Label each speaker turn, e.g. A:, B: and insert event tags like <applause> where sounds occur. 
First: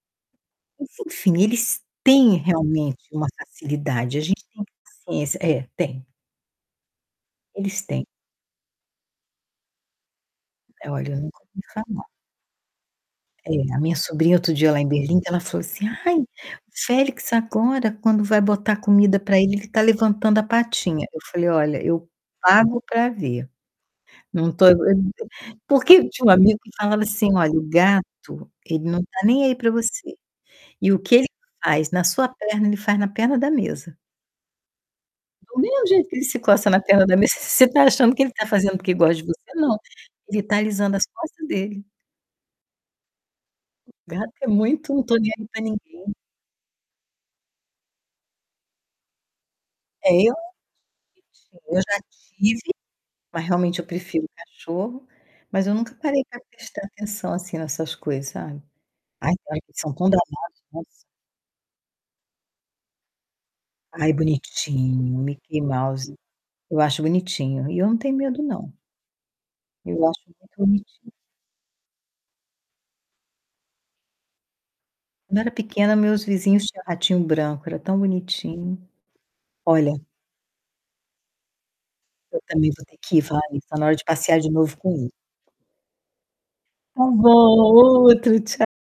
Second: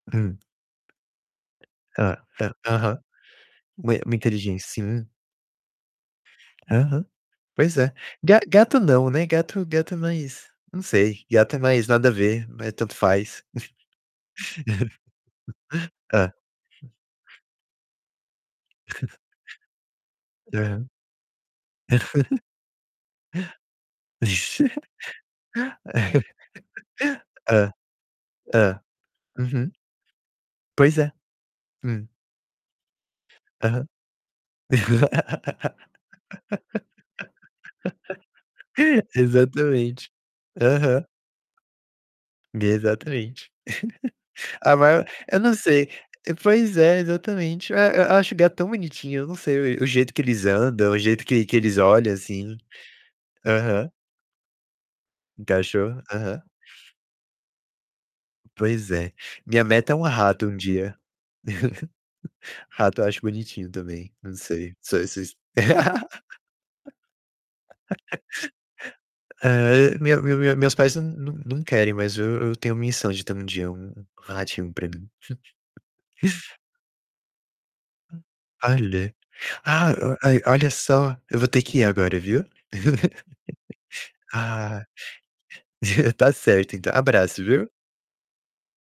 A: Hum.
B: Enfim, eles
A: Hã
B: têm
A: a aham.
B: realmente uma
A: Mui muito
B: facilidade, a gente
A: inteligên
B: tem que ter
A: sim.
B: paciência É, tem.
A: Aham, pois
B: Eles
A: é.
B: têm.
A: Ga gato não, né, gato gato é mais não
B: É, olha, eu
A: sei,
B: nunca
A: gato é
B: ouvi
A: mais
B: falar.
A: nada a ver, é tanto faz.
B: É, a minha sobrinha outro dia lá em
A: <chuckles>
B: Berlim, ela falou assim: "Ai, o
A: Hã.
B: Félix agora quando vai botar comida pra ele, ele tá
A: <chuckles>
B: levantando a
A: Aham.
B: patinha", eu falei: "Olha, eu pago pra ver". Não tô, eh
A: Aham.
B: porque eu tinha um amigo que falava assim:
A: <laughs>
B: "Olha, o
A: Hã,
B: gato
A: hã,
B: ele não tá nem aí pra
A: uhum.
B: você. E
A: Pois
B: o
A: é.
B: que ele faz na
A: Hum.
B: sua perna, ele faz na perna da
A: Aham.
B: mesa". Do mesmo jeito que ele se coça na perna da mesa, você tá achando que ele tá
A: <laughs>
B: fazendo porque gosta de você? Não,
A: Exatamente.
B: ele tá alisando as
A: Aham.
B: costas dele.
A: Exatamente.
B: Gato é
A: <chuckles> A
B: muito: "Não
A: maior
B: tô nem
A: eu
B: aí
A: não
B: pra
A: sei
B: ninguém".
A: Pois é, exatamente, e eu acho gato tão bonitinho. Não sei, o o
B: É,
A: jeito que
B: eu
A: eles
B: acho
A: andam, o jeito que que eles
B: bonitinho. Eu já
A: olham, assim.
B: tive, mas realmente eu
A: Aham.
B: prefiro cachorro, mas eu nunca
A: Encaixou?
B: parei pra
A: Aham.
B: prestar atenção assim nessas coisas, sabe.
A: Pois é.
B: Ai, eles
A: Minha meta
B: são
A: é um
B: tão
A: rato um
B: dramáticos, nossa!
A: dia. <chuckles> Rato eu acho bonitinho também,
B: Ai,
A: não sei. Sou
B: bonitinho,
A: esses
B: Mickey Mouse. Eu acho bonitinho e eu não tenho
A: <laughs>
B: medo, não.
A: eh,
B: Eu
A: meu
B: acho
A: meu
B: muito
A: meus pais n
B: bonitinho.
A: n não querem, mas eu eu tenho missão de ter um dia um um ratinho pra mim.
B: Quando eu era
A: Hum.
B: pequena, meus vizinhos tinham um ratinho branco, era tão bonitinho.
A: Olha. Ah,
B: Olha
A: a ai, olha só, eu vou ter que ir agora,
B: Eu
A: viu.
B: também vou ter que ir,
A: <chuckles>
B: falar nisso. Tá na hora de passear de novo
A: Ah,
B: com o <unintelligible>
A: tá certo, então.
B: Tá
A: Abraço,
B: bom,
A: viu?
B: outro tcha